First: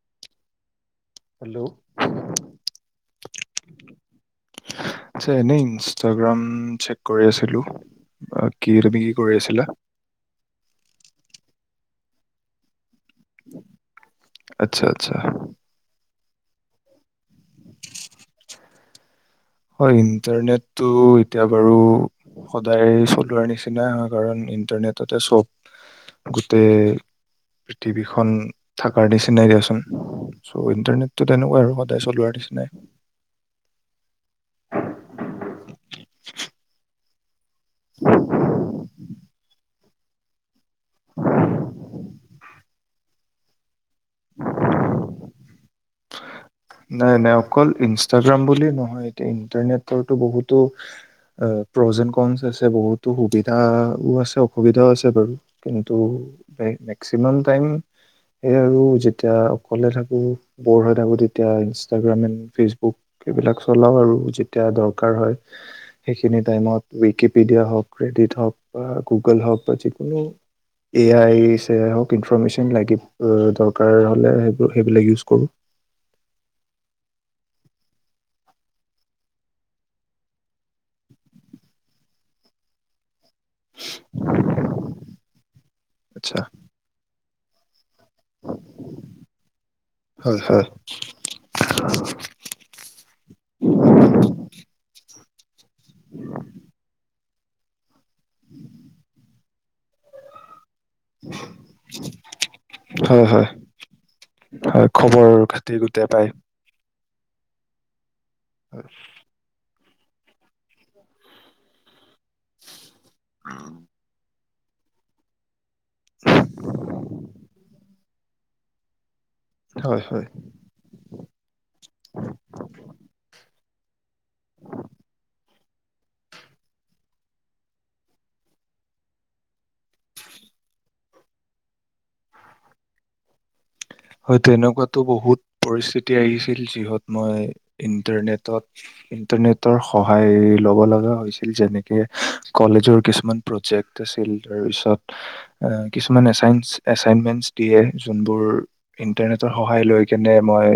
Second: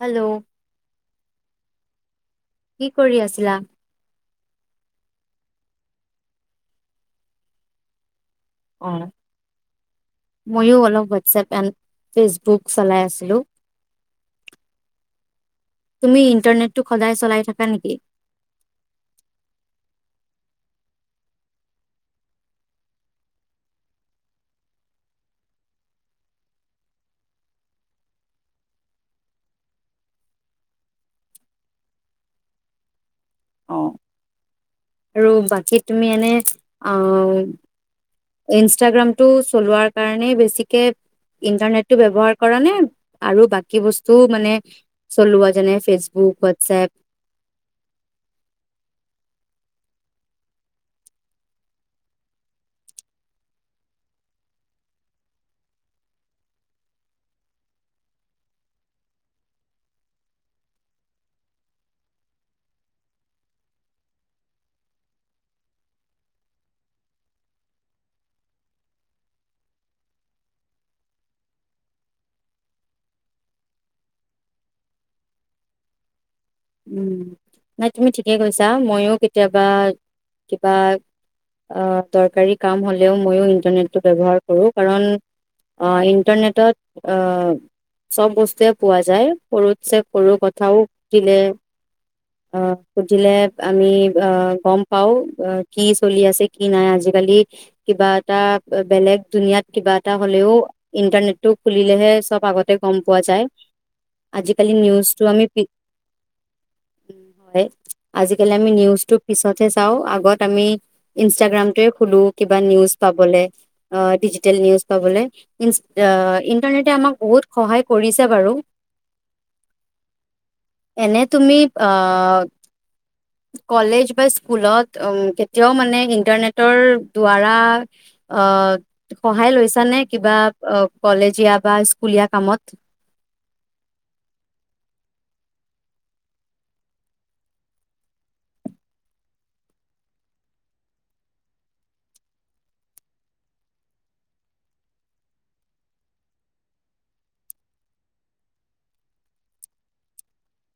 Hello hello কি কৰি আছিলা আছা এনে ইনষ্টাগ্ৰাম চেক কৰি আছিলো। আহ, কি তুমি অহ কি কৰি আছিলা ময়ো অলপ হোৱাটছাপ এণ্ড ফেচবুক চলাই আছিলো। আচ্ছা আচ্ছা তুমি ইনষ্টা ইণ্টাৰনেটতো সদায় চলাই থাকা নেকি? হয়, ইণ্টাৰনেটটো এতিয়া বাৰু সদায় চলোৱাৰ নিচিনাই হয়, কাৰণ ইণ্টাৰনেটতে চব গোটেই পৃথিৱীখন থকাৰ নিচিনাই দিয়াচোন চ' ইণ্টাৰনেটটো তেনেকুৱাই আৰু সদায় চলোৱাৰ নিচিনাই। অ'। আৰু বাকী তুমি এনে অ'। ইনষ্টাগ্ৰামটো চলোৱাৰ কাৰণেই বেছিক কে ইণ্টাৰনেটটো ব্যৱহাৰ কৰা নে? আৰু বাকী বস্তুও মানে চলোৱা যেনে ফেচবুক হোৱাটছএপ নাই, নাই অকল ইনষ্টাগ্ৰাম বুলি নহয়, এতিয়া ইন্টাৰনেট বহুতো আ, প্ৰজেন ক্ৰৌঞ্চ আছে বহুতো সুবিধাও আছে, অসুবিধাও আছে বাৰু কিন্তু মেক্সিমাম টাইম এয়া আৰু যেতিয়া অকলে থাকো ব'ৰ হৈ থাকোঁ তেতিয়া ইনষ্টাগ্ৰাম এন ফেচবুক এইবিলাক চলাওঁ আৰু যেতিয়া দৰকাৰ হয়, সেইখিনি টাইমত উইকিপিডিয়া হওঁক, ক্ৰেডিট হওঁক বা গুগল হওঁক বা যিকোনো এ আই চ আই হওঁক ইনফৰৰ্মেশ্যন লাগিব অ', দৰকাৰ হ'লে, সেইব সেইবিলাক ইউজ কৰোঁ। উম, নাই তুমি ঠিকে কৈছা ময়ো কেতিয়াবা কিবা অ', দৰকাৰী কাম হ'লেও ময়ো ইণ্টাৰনেটটো ব্যৱহাৰ কৰো কাৰণ অ', আচ্ছা ইণ্টাৰনেটত‌ অ' [unintelligible] চব বস্তুয়ে পোৱা যায় সৰুত চে সৰু হয় হয় কথাও সুধিলে অ', সুধিলে আমি আহ, গম পাওঁ। [unintelligible] কি চলি আছে, কি নাই আজিকালি কিবা এটা বেলেগ দুুনিয়াত কিবা এটা হ'লেও ইণ্টাৰনেটটো খুলিলেহে চব আগতে গম পোৱা হয় যায়, হয় আজিকালি হয় নিউজটো খবৰ আমি খাতি গোটেই পায় [unintelligible] আজিকালি আমি নিউজটো পিছতহে চাও আগত আমি ইনষ্টাগ্ৰামটোয়ে খোলো। কিবা নিউজ পাবলে অ', [unintelligible] নিউজ পাবলৈ ইনচ আ, ইন্টাৰনেটে আমাক বহুত সহায় কৰিছে বাৰু। হয়, হয়। [unintelligible] অ' কলেজ বা স্কুলত কেতিয়াও মানে ইন্টাৰনেটৰ দ্বাৰা আ, সহায় লৈছানে কিবা কলেজীয়া বা স্কুলীয়া কামত? হয়তটো এনেকুৱাতো বহুত পৰিস্থিতি আহিছিল যিহত মই ইণ্টাৰনেটত ইটাৰনেটৰ সহায় ল'ব লগা হৈছিল যেনেকে কলেজৰ কিছুমান প্ৰজেক্ট আছিল তাৰপিছত আ, কিছুমান এচাইনচ এচাইনমেন্টচ দিয়ে যোনবোৰ ইণ্টাৰনেটৰ সহায় লৈ কেনে মই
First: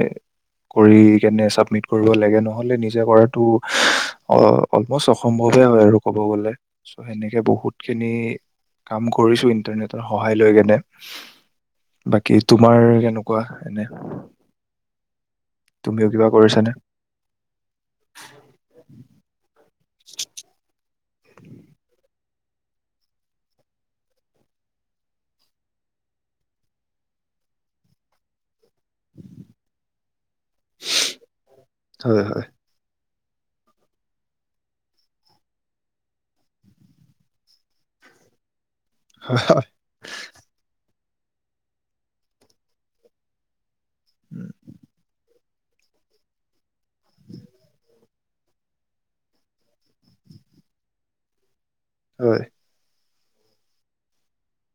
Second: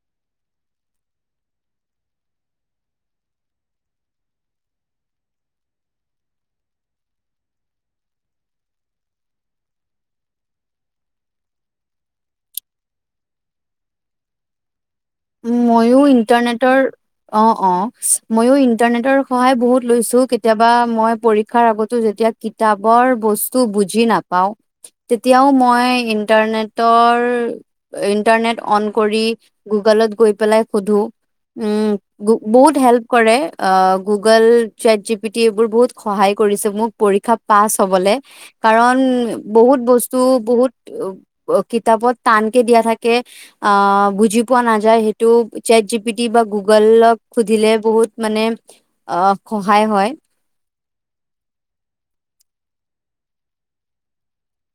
কৰি কেনে চাবমিট কৰিব লাগে নহ'লে নিজে কৰাতটো অ', অলমষ্ট অসম্ভৱে হয়, আৰু কব গ'লে চ' সেনেকে বহুত খিনি কাম কৰিছো ইণ্টাৰনেটৰ সহায় লৈ কেনে বাকী তোমাৰ এনেকুৱা এনে ময়ো তুমিও কিবা কৰিছানে? ইণ্টাৰনেটৰ অ', অ', ময়ো ইণ্টাৰনেটৰ সহায় বহুত লৈছো কেতিয়াবা মই পৰীক্ষাৰ আগতো যেতিয়া কিতাপৰ বস্তু বুজি নাপাওঁ তেতিয়াও মই ইণ্টাৰনেটৰ ইণ্টাৰনেট অন কৰি গো গুগলত গৈ পেলাই সোধোঁ উম, হয় হয় বহুত হেল্প কৰে অ', গুগল চেত জিপিটি এইবোৰ বহুত সহায় কৰি মোক পৰীক্ষা পাছ হ'বলে। কাৰণ হয় বহুত বস্তু বহুত। কিতাপত টানকে দিয়া থাকে অ', বুজি নাযায় হেইটো ছেট যি পি টি বা গুগলক সুধিলে বহুত মানে আ, সহায় হয়। হয়।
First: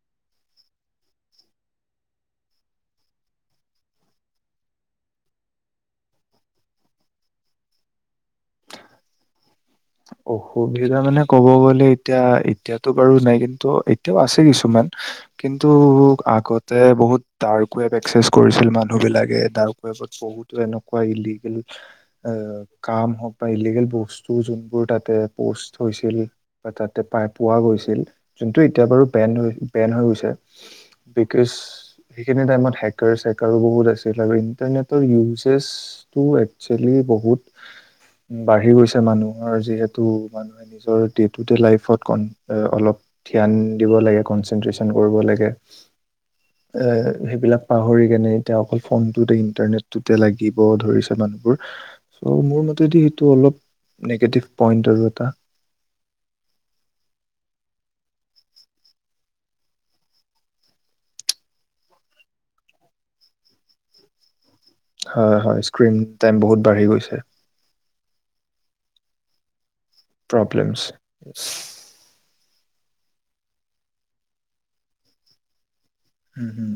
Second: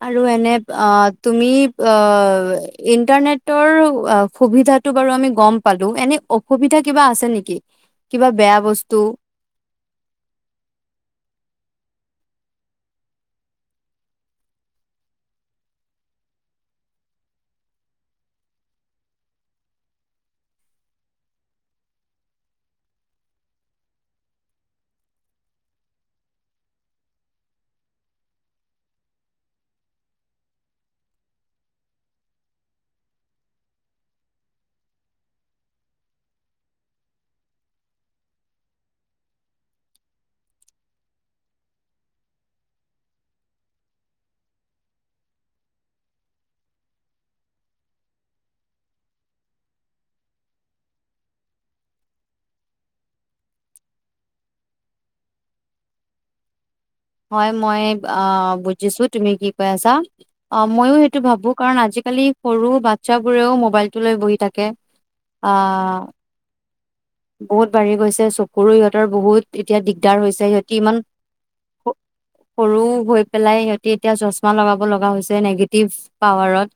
আৰু এনে আ, তুমি আ, ইন্টাৰনেটৰ সুবিধাটো বাৰু আমি গম পালো এনে অসুবিধা কিবা আছে নেকি? কিবা বেয়া বস্তু? অসুবিধা মানে ক'ব গ'লে এতিয়া এতিয়াতটো বাৰু নাই কিন্তু এতিয়াও আছে কিছুমান কিন্তু আগতে বহুত ডাৰ্ক ৱেব একচেছ কৰিছিল মানুহ বিলাকে ডাৰ্ক ৱেবত বহুতো এনেকুৱা ইলিগেল আ, কাম হওঁক বা ইলিগেল বস্তু যোন বোৰ তাতে পষ্ট হৈছিল বা তাতে পাই পোৱা গৈছিল যোনটো এতিয়া বাৰু বেন হৈ বেন হৈ গৈছে। বিকজ সেইখিনি টাইমত হেকাৰছ চেকাৰো বহুত আছিল আৰু ইণ্টাৰনেটৰ ইউজেজটো একচুৱেলি বহুত বাঢ়ি গৈছে মানুহ হৰ যিহেতু মানুহে নিজৰ ডেতোডে লাইফত অলপ ধ্যান দিব লাগে কনচেনট্ৰচন কৰিব লাগে। এ, সেইবিলাক পাহৰি কেনে এতিয়া অকল ফোনটোতে ইন্টাৰনেটটোতে লাগিব ধৰিছে মানুহবোৰ। চ' মোৰ মতেদি সেইটো অলপ নিগেটিভ পইন্ট আৰু এটা। হয়, মই আ, বুজিছো তুমি কি কৈ আছা অ', মইয়ো সেইটো ভাবো কাৰণ আজিকালি সৰু বাচ্ছাবোৰেও মোবাইলটো লৈ বহি থাক হয়, হয় স্ক্ৰিন টাইম বহুত বাঢ়ি গৈছে বহুত বাঢ়ি গৈছে। চকুৰো ইহঁতৰ বহুত এতিয়া দিগদাৰ হৈছে, সিহঁতি প্ৰব্লেমছ ইমান সৰু হৈ পেলাই সিহঁতি এতিয়া চচমা লগাব লগা হৈছে নেগ ভ উম, পাৱাৰত। হুম,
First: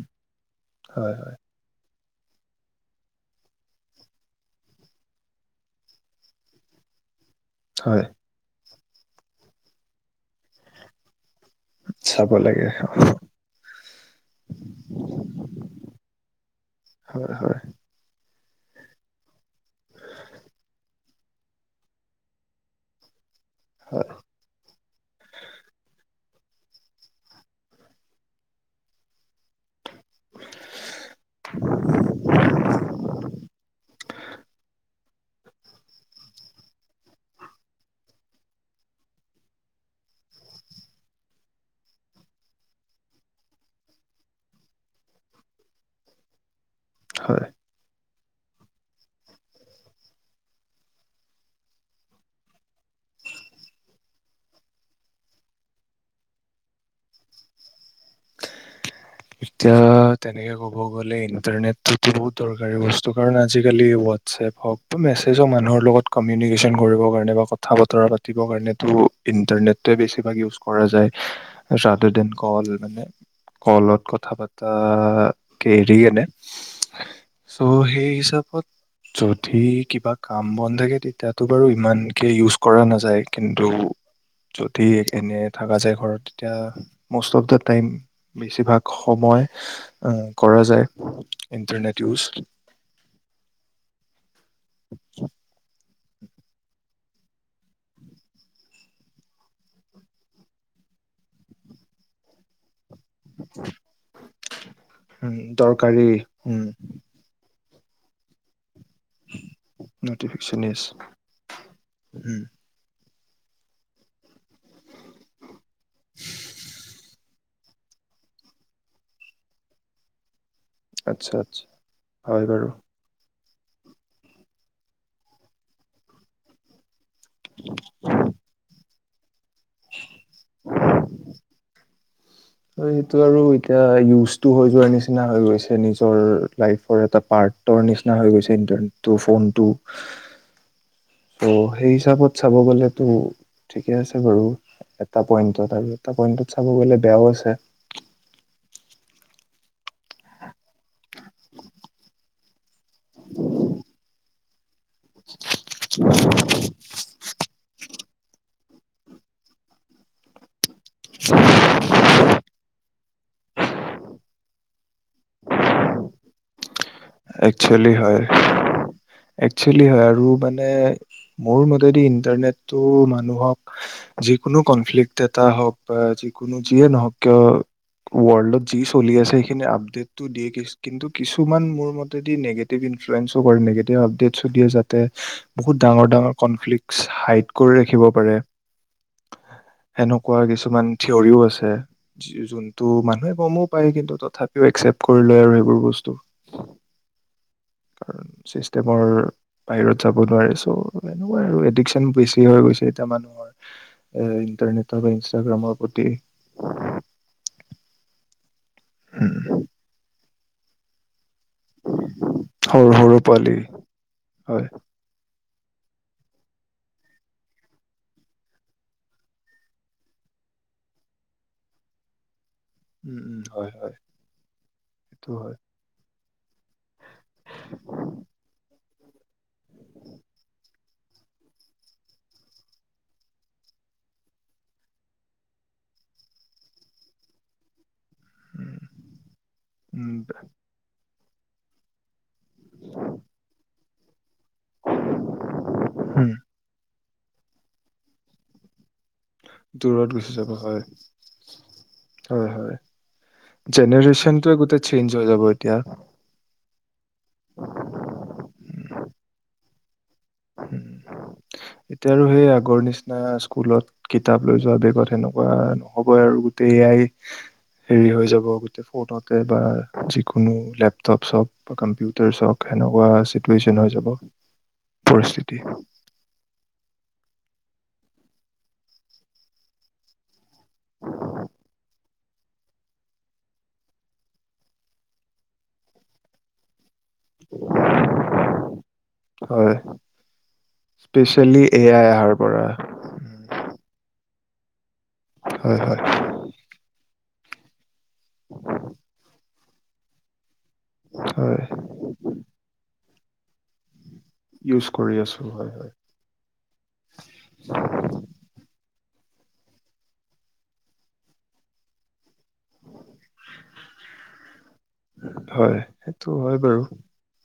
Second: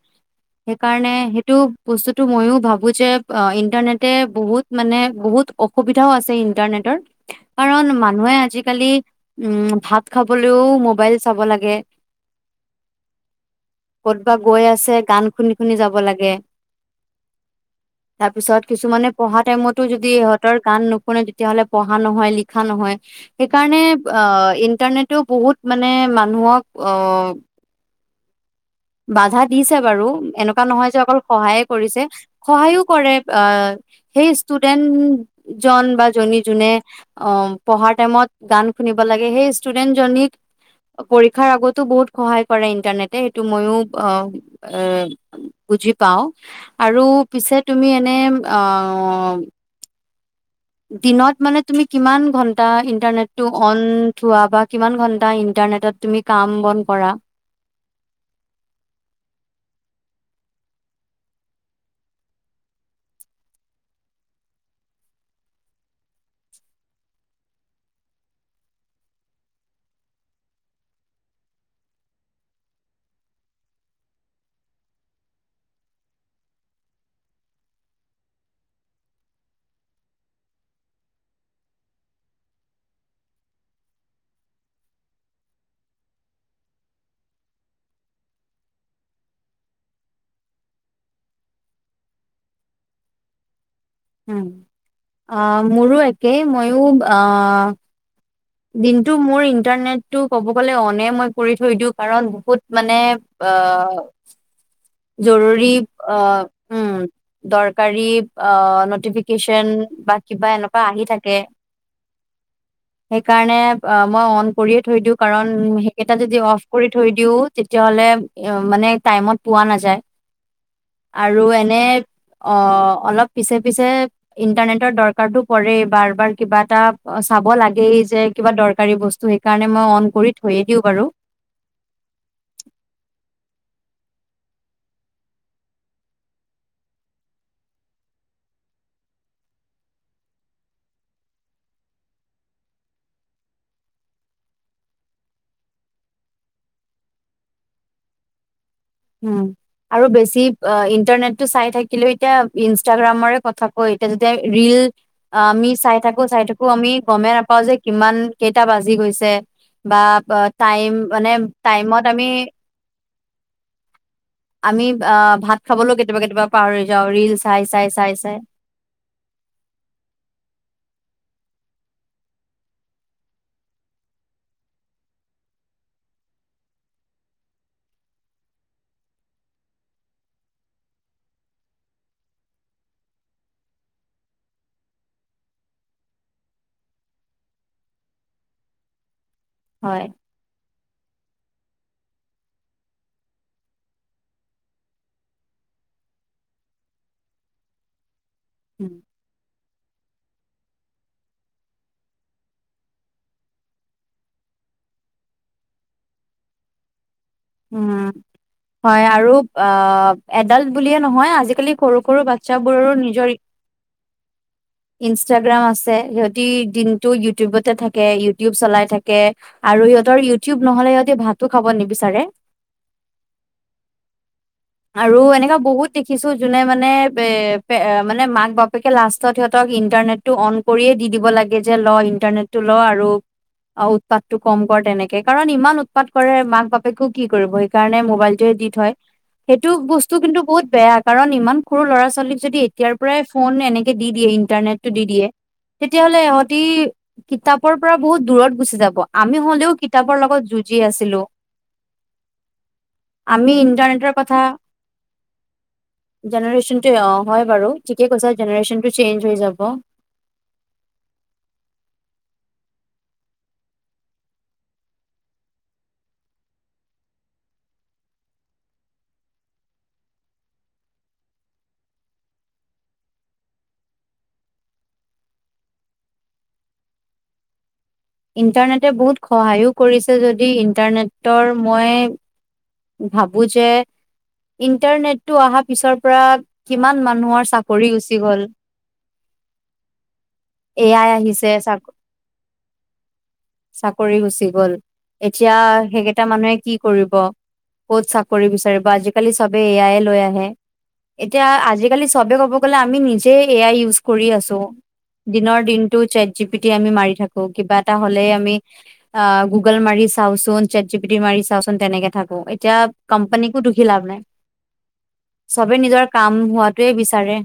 হেকাৰণে হয় হয় হেটো বস্তুটো মইয়ো ভাবো যে, আ, ইন্টাৰনেটে বহুত মানে বহুত অসুবিধাও আছে ইণ্টাৰনেটৰ। কাৰণ হয় মানুহে আজিক আজিকালি উম, ভাত খাবলৈও মোবাইল চাব লাগে, চাব লাগে হয় ক'তবা গৈ আছে গান শুনি, শুনি যাব লাগে হয় হয় [unintelligible] পিছত কিছুমানে পঢ়া টাইমত টো যদি ইহঁতৰ গান নুশুনে তেতিয়াহ'লে পঢ়া নহয়, লিখা নহয়। সেইকাৰণে অ', ইণ্টাৰনেটও বহুত মানে ন' অহ। বাধা দিছে। বাৰু এনেকুৱা নহয় যে অকল সহায়ে কৰিছে সহায়ো কৰে, সেই ষ্টুডেন্ড জন বা জনী যোনে অ', পঢ়াৰ টাইমত গান শুনিব লাগে সেই ষ্টুডেন্ট জনীক পৰীক্ষাৰ আগতো বহুত সহায় কৰে ইন্টাৰনেটে। টো ময়ো অ', এ বুজি পাওঁ। আৰু হয় পিছে তুমি এনে অ। দিনত মানে তুমি কিমান ঘন্টা ইন্টাৰনেটটো অন থোৱা বা কিমান ঘন্টা ইন্টাৰনেটত তুমি কাম বন কৰা? এতিয়া তেনেকে ক'ব গলে ইণ্টাৰনেটটো বহুত দৰকাৰী বস্তু কাৰণ, আজিকালি হোৱাটছএপ হওক বা মেছেজ হক মানুহৰ লগত কমিউনিকেশ্যন কৰিব কাৰণে বা কথা বতৰা পাতিবৰ কাৰণেটো ইণ্টাৰনেটোৱে বেছিভাগ ইউজ কৰা যায় ৰাডাৰ দেন কল। মানে কলত কথা পাতাকে এৰি আনে চ' সেই হিচাপত যদি কিবা কাম বন থাকে তেতিয়াতটো বাৰু ইমানকে ইউজ কৰা নাযায় কিন্তু যদি এনে থকা যায় ঘৰত তেতিয়া মষ্ট অফ দা টাইম বেছিভাগ সময় কৰা যায় ইন্টাৰনেট ইউজ। উম অ মোৰো একে কে মইয়ো আ দিনটো মোৰ ইন্টাৰনেটটো ক'ব গ'লে অনে মই কৰি থৈ দিওঁ, কাৰণ বহুত মানে আ জৰুৰী দৰকাৰী অ উম দৰকাৰী অ নটিফিকেশ্বন বা কিবা নটিফিকেশন ইজ এনেকুৱা আহি থাকে সেইকাৰণে অ মই অন কৰি থৈ দিওঁ কাৰণ সেইকেইটা যদি অফ কৰি থৈ দিওঁ, তেতিয়াহ'লে অ', মানে টাইমত পোৱা নাযায়। আচ্ছা আৰু আচ্ছা এনে হয় বাৰু অ', অলপ পিছে, পিছে ইণ্টাৰনেটৰ দৰকাৰটো পৰে বাৰ, বাৰ কিবা এটা অ', চাব লাগেই যে কিবা দৰকাৰী বস্তু সেইকাৰণে মই অন কৰি থৈয়ে দিওঁ বাৰু। সেইটো আৰু এতিয়া ইউজটো হৈ যোৱাৰ নিচিনা হৈ গৈছে নিজৰ লাইফৰ এটা পাৰ্টৰ নিচিনা হৈ গৈছে ইন্টাৰনেটো, ফোনটো। সেই হিচাপত চাব গ'লেতো ঠিকে আছে বাৰু এটা পইন্টত আৰু এটা পইণ্টত চাব গলে বেয়াও আছে [unintelligible] [inaudible] উম, আৰু বেছি আ ইণ্টাৰনেটটো চাই থাকিলেও এতিয়া ইনষ্টাগ্ৰামৰে কথা কয় এতিয়া যেতিয়া ৰীল অ', আমি চাই থাকো, চাই থাকো আমি গমেই নাপাও যে কিমান কেইটা বাজি গৈছে বা টাইম মানে টাইমত আমি আমি আ ভাত খাবলৈও কেতিয়াবা, কেতিয়াবা পাহৰি যাওঁ ৰীল চাই চাই একচেলি চাই হয়, চাই একচেলি হয় আৰু মানে মোৰ মতেদি ইণ্টাৰনেটটো মানুহক যিকোনো কনফ্লিকট এটা হওঁক বা যিকোনো যিয়ে নহওঁক কিয় ৱৰ্ল্ডত যি চলি আছে সেইখিনি আপডেটটো দিয়ে কিন্তু কিছুমান মোৰ মত যদি নিগেটিভ ইনফ্লুৱেঞ্চো কৰে নিগেটিভ আপডেটছো দিয়ে যাতে বহুত ডাঙৰ, ডাঙৰ কনফ্লিক্টচ হাইড কৰি ৰাখিব পাৰে। হয়। এনেকুৱা কিছুমান থিয়ৰিও আছে যোনটো মানুহে গমো পায় কিন্তু তথাপিও একচেপট কৰি লয় আৰু সেইবোৰ বস্তু। [inaudible] উম, ছিষ্টেমৰ বাহিৰত যাব নোৱাৰে চ' এনেকুৱাই আৰু এডিকচন বেছি হৈ গৈছে এতিয়া মানুহৰ এ ইণ্টাৰনেটৰ বা ইনষ্টাগ্ৰামৰ প্ৰতি। উম। হয়, আৰু অ এডাল্ট বুলিয়ে নহয় আজি লি সৰু সৰু বাটচ্ছা সৰু বোৰৰো সৰু নিজৰ ইন-ইনষ্ট পোৱালি হয় ইনষ্টাগ্ৰাম আছে সিহঁতি দিনটো ইউটিউবতে থাকে, ইউটিউব চলাই থাকে আৰু সিহঁতৰ ইউটিউব ন'হলে সিহঁতি ভাতো খাব নিবিচাৰে। উম, উম, হয়, হয় সেইটো হয়। কিছু যোনে মানে বে-বে মানে মাক বাপ বাপেকে লাষ্টত সিহঁতক ইন্টাৰনেটো অন কৰিয়ে দি দিব লাগে যে ল ইণ্টাৰনেট টো ল, আৰু উৎপাত টো কম কৰ। তেনেকে কাৰণ ইমান উৎপাত কৰে মাক বাপেকো কি কৰিব সেইকাৰণে মো বাইলটোৱে দি থয়। সেইটো বস্তু উম কিন্তু বহুত বেয়া কাৰণ ইমান সৰু ল'ৰা ছোৱালীক যদি এতিয়াৰ পৰাই ফোন এনেকে দি দিয়ে ই ইন্টাৰনেটটো দি দিয়ে তেতিয়াহ'লে উম ইহতি কিতাপৰ পৰা বহুত দূৰত গুচি যাব। আমি হলেও দূৰত কিতাপৰ গুচি লগত যাব যুঁজি হয় আছিলো। হয় হয় আমি ইন্টাৰনেটৰ কথা জেনেৰেশ্যনটোৱে গোটেই চেঞ্জ হৈ যাব এতিয়া জেনেৰেচনটো অ হয় বাৰু ঠিকে কৈছা জেনেৰেশচনটো চেঞ্জ হৈ যাব এতিয়া আৰু সেই আগৰ নিচিনা স্কুলত কিতাপ লৈ যোৱা বেগত সেনেকুৱা নহ'বই আৰু গোটেই এয়াই হেৰি হৈ যাব গোটেই ফোনতে বা যিকোনো লেপটপ চওক বা কম্পিউটাৰ চওক সেনেকুৱা চিটুৱেশ্যন হৈ যাব পৰিস্থিতি ইণ্টাৰনেটে বহুত সহায়ো কৰিছে যদি যদি ইণ্টাৰনেটৰ মই ভাবো যে ইন্টাৰনেটটো অহা পিছৰ পৰা কিমান মানুহৰ চাকৰি গুচি গল হয় এয়াই আহিছে স্পেচিয়েলি চ এ আই অহাৰ পৰা চাকৰি গুচি গ গল এতিয়া হয় হয় সেইকেইটা মানুহে কি কৰিব ক'ত চাকৰি বিচাৰিব বা আজিকালি চ ব এয়াইে লৈ আহে এতিয়া হয় আজিকালি চবে ক'ব গ'লে আমি নিজ যে এ আই ইউজ কৰি আছো ইউজ কৰি আছো দিনৰ হয় হয় দিনতটো চট জিপিটি আমি মাৰি থাকো কিবা এটা হলে আমি অ গুগল মাৰি চাওচোন চেট জি পিটি মাৰি চাওচোন তেনেকে থাক অ এতিয়া কোম্পানীিকো দুখী লাভ নাই চবে হয় নিজৰ সেইটো কাম হয় বাৰু হোৱাটোৱে বিচাৰে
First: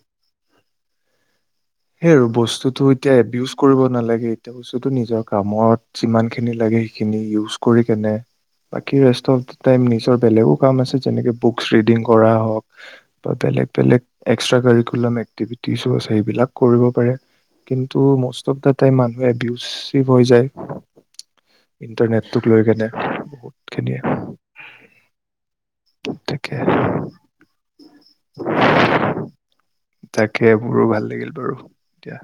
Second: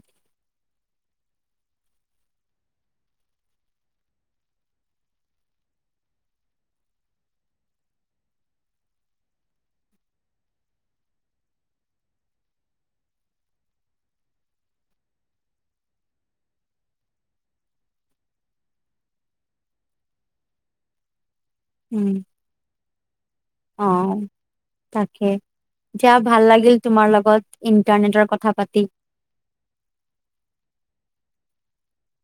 সেই আৰু বস্তুতটো এতিয়া এউজ কৰিব নালাগে এতিয়া বস্তুটো নিজৰ কামত যিমানখিনি লাগে সেইখিনি ইউজ কৰি কেনে বাকী ৰেষ্ট অফ দ টাই নিজৰ বেলেগো কাম আছে যেনেকে বুক ৰিডিং কৰা হওঁক বা বেলেগ বেলেগ এক্সট্ৰািকুলাম এক্টিভিটিছো আছে সবিলাক কৰিব পাৰে কিন্তু মষ্ট অফ দা টাইম মানুহ এবিচিভ হৈ যায় উম, ইণ্টাৰনেটটোক লৈ কেনে বহুত খিনিয়ে অ', তাকে দিয়া ভাল তাকে লাগিল তোমাৰ লগত ইন্টাৰনেটৰ কথা পাতি। তাকে মোৰো ভাল লাগিল বাৰু এতিয়া